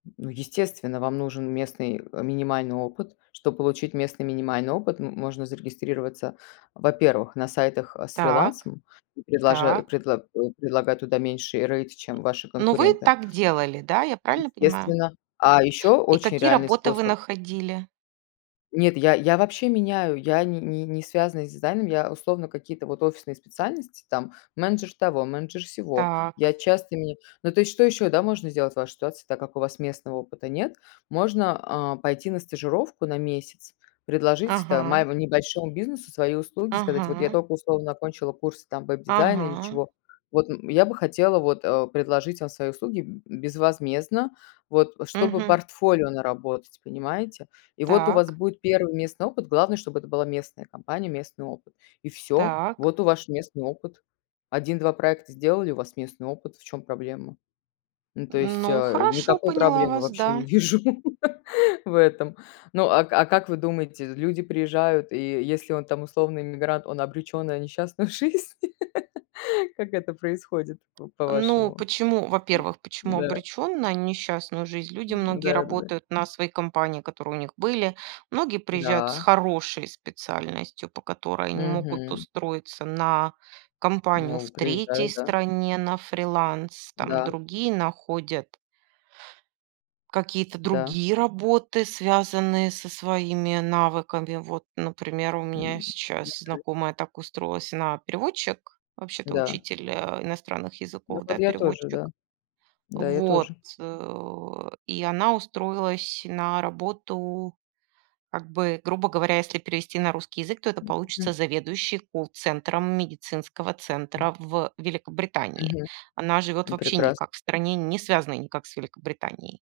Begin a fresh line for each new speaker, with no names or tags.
Ну, естественно, вам нужен местный, э, минимальный опыт. Чтоб получить местный минимальный опыт, м можно зарегистрироваться, во-первых, на сайтах, э, с
Так
фрилансом, предложа
так.
предлага предлагая туда меньший рейт, чем ваши
Ну, вы
конкуренты.
так делали, да, я правильно понимаю?
Естественно. А еще
И
очень
какие
реальный
работы вы
способ
находили?
Нет, я я вообще меняю, я не не не связана с дизайном. Я, условно, какие-то вот офисные специальности, там, менеджер того, менеджер сего.
Так.
Я часто меняю Ну, то есть, что ещё, да, можно сделать в вашей ситуации, так как у вас местного опыта нет. Можно, а, пойти на стажировку на месяц, предложить там
Ага.
маеву небольшому бизнесу свои услуги, сказать: "Вот я
Ага.
только, условно, окончила курсы там веб-дизайна или
Ага.
чего. Вот, м, я бы хотела, вот, э, предложить вам свои услуги, б безвозмездно, вот, чтобы
Мгм.
портфолио наработать, понимаете?" И вот у вас
Так.
будет 1 местный опыт. Главное, чтобы это была местная компания, местный опыт. И всё.
Так.
Вот у ваш местный опыт. 1-2 проекта сделали, у вас местный опыт. В чём проблема? Ну, то есть,
Ну,
э,
хорошо,
никакой
поняла
проблемы
вас,
вообще не
да.
вижу в этом. Ну, а ка а как вы думаете, люди приезжают, и е если он там условный эммигрант, он обречён на несчастную жизнь? Как это происходит п
Ну,
по-вашему?
почему, во-первых, почему
Да.
обречен на несчастную жизнь? Люди многие
Да, да, да.
работают на свои компании, которые у них были. Многие приезжают с
Да.
хорошей специальностью, по которой они могут
Мгм.
устроиться на компанию
Вау.
в 3
Приезжают. Да.
стране на фриланс. Там
Да.
другие находят какие-то
Да.
другие работы, связанные со своими навыками. Вот, например, у меня сейчас
[unintelligible]
знакомая так устроилась. Она- переводчик, вообще-то
Да.
учитель, э, иностранных
Ну,
языков, да,
вот я тоже,
переводчик.
да. Да, я
Вот,
тоже.
э, и она устроилась на работу, как бы, грубо говоря, если перевести на русский язык, то это получится
М.
заведующей колл-центром медицинского
М.
центра в Великобритании.
Мгм.
Она живет
Ну,
вообще
прекрасно.
никак в стране, не связанной никак с Великобританией.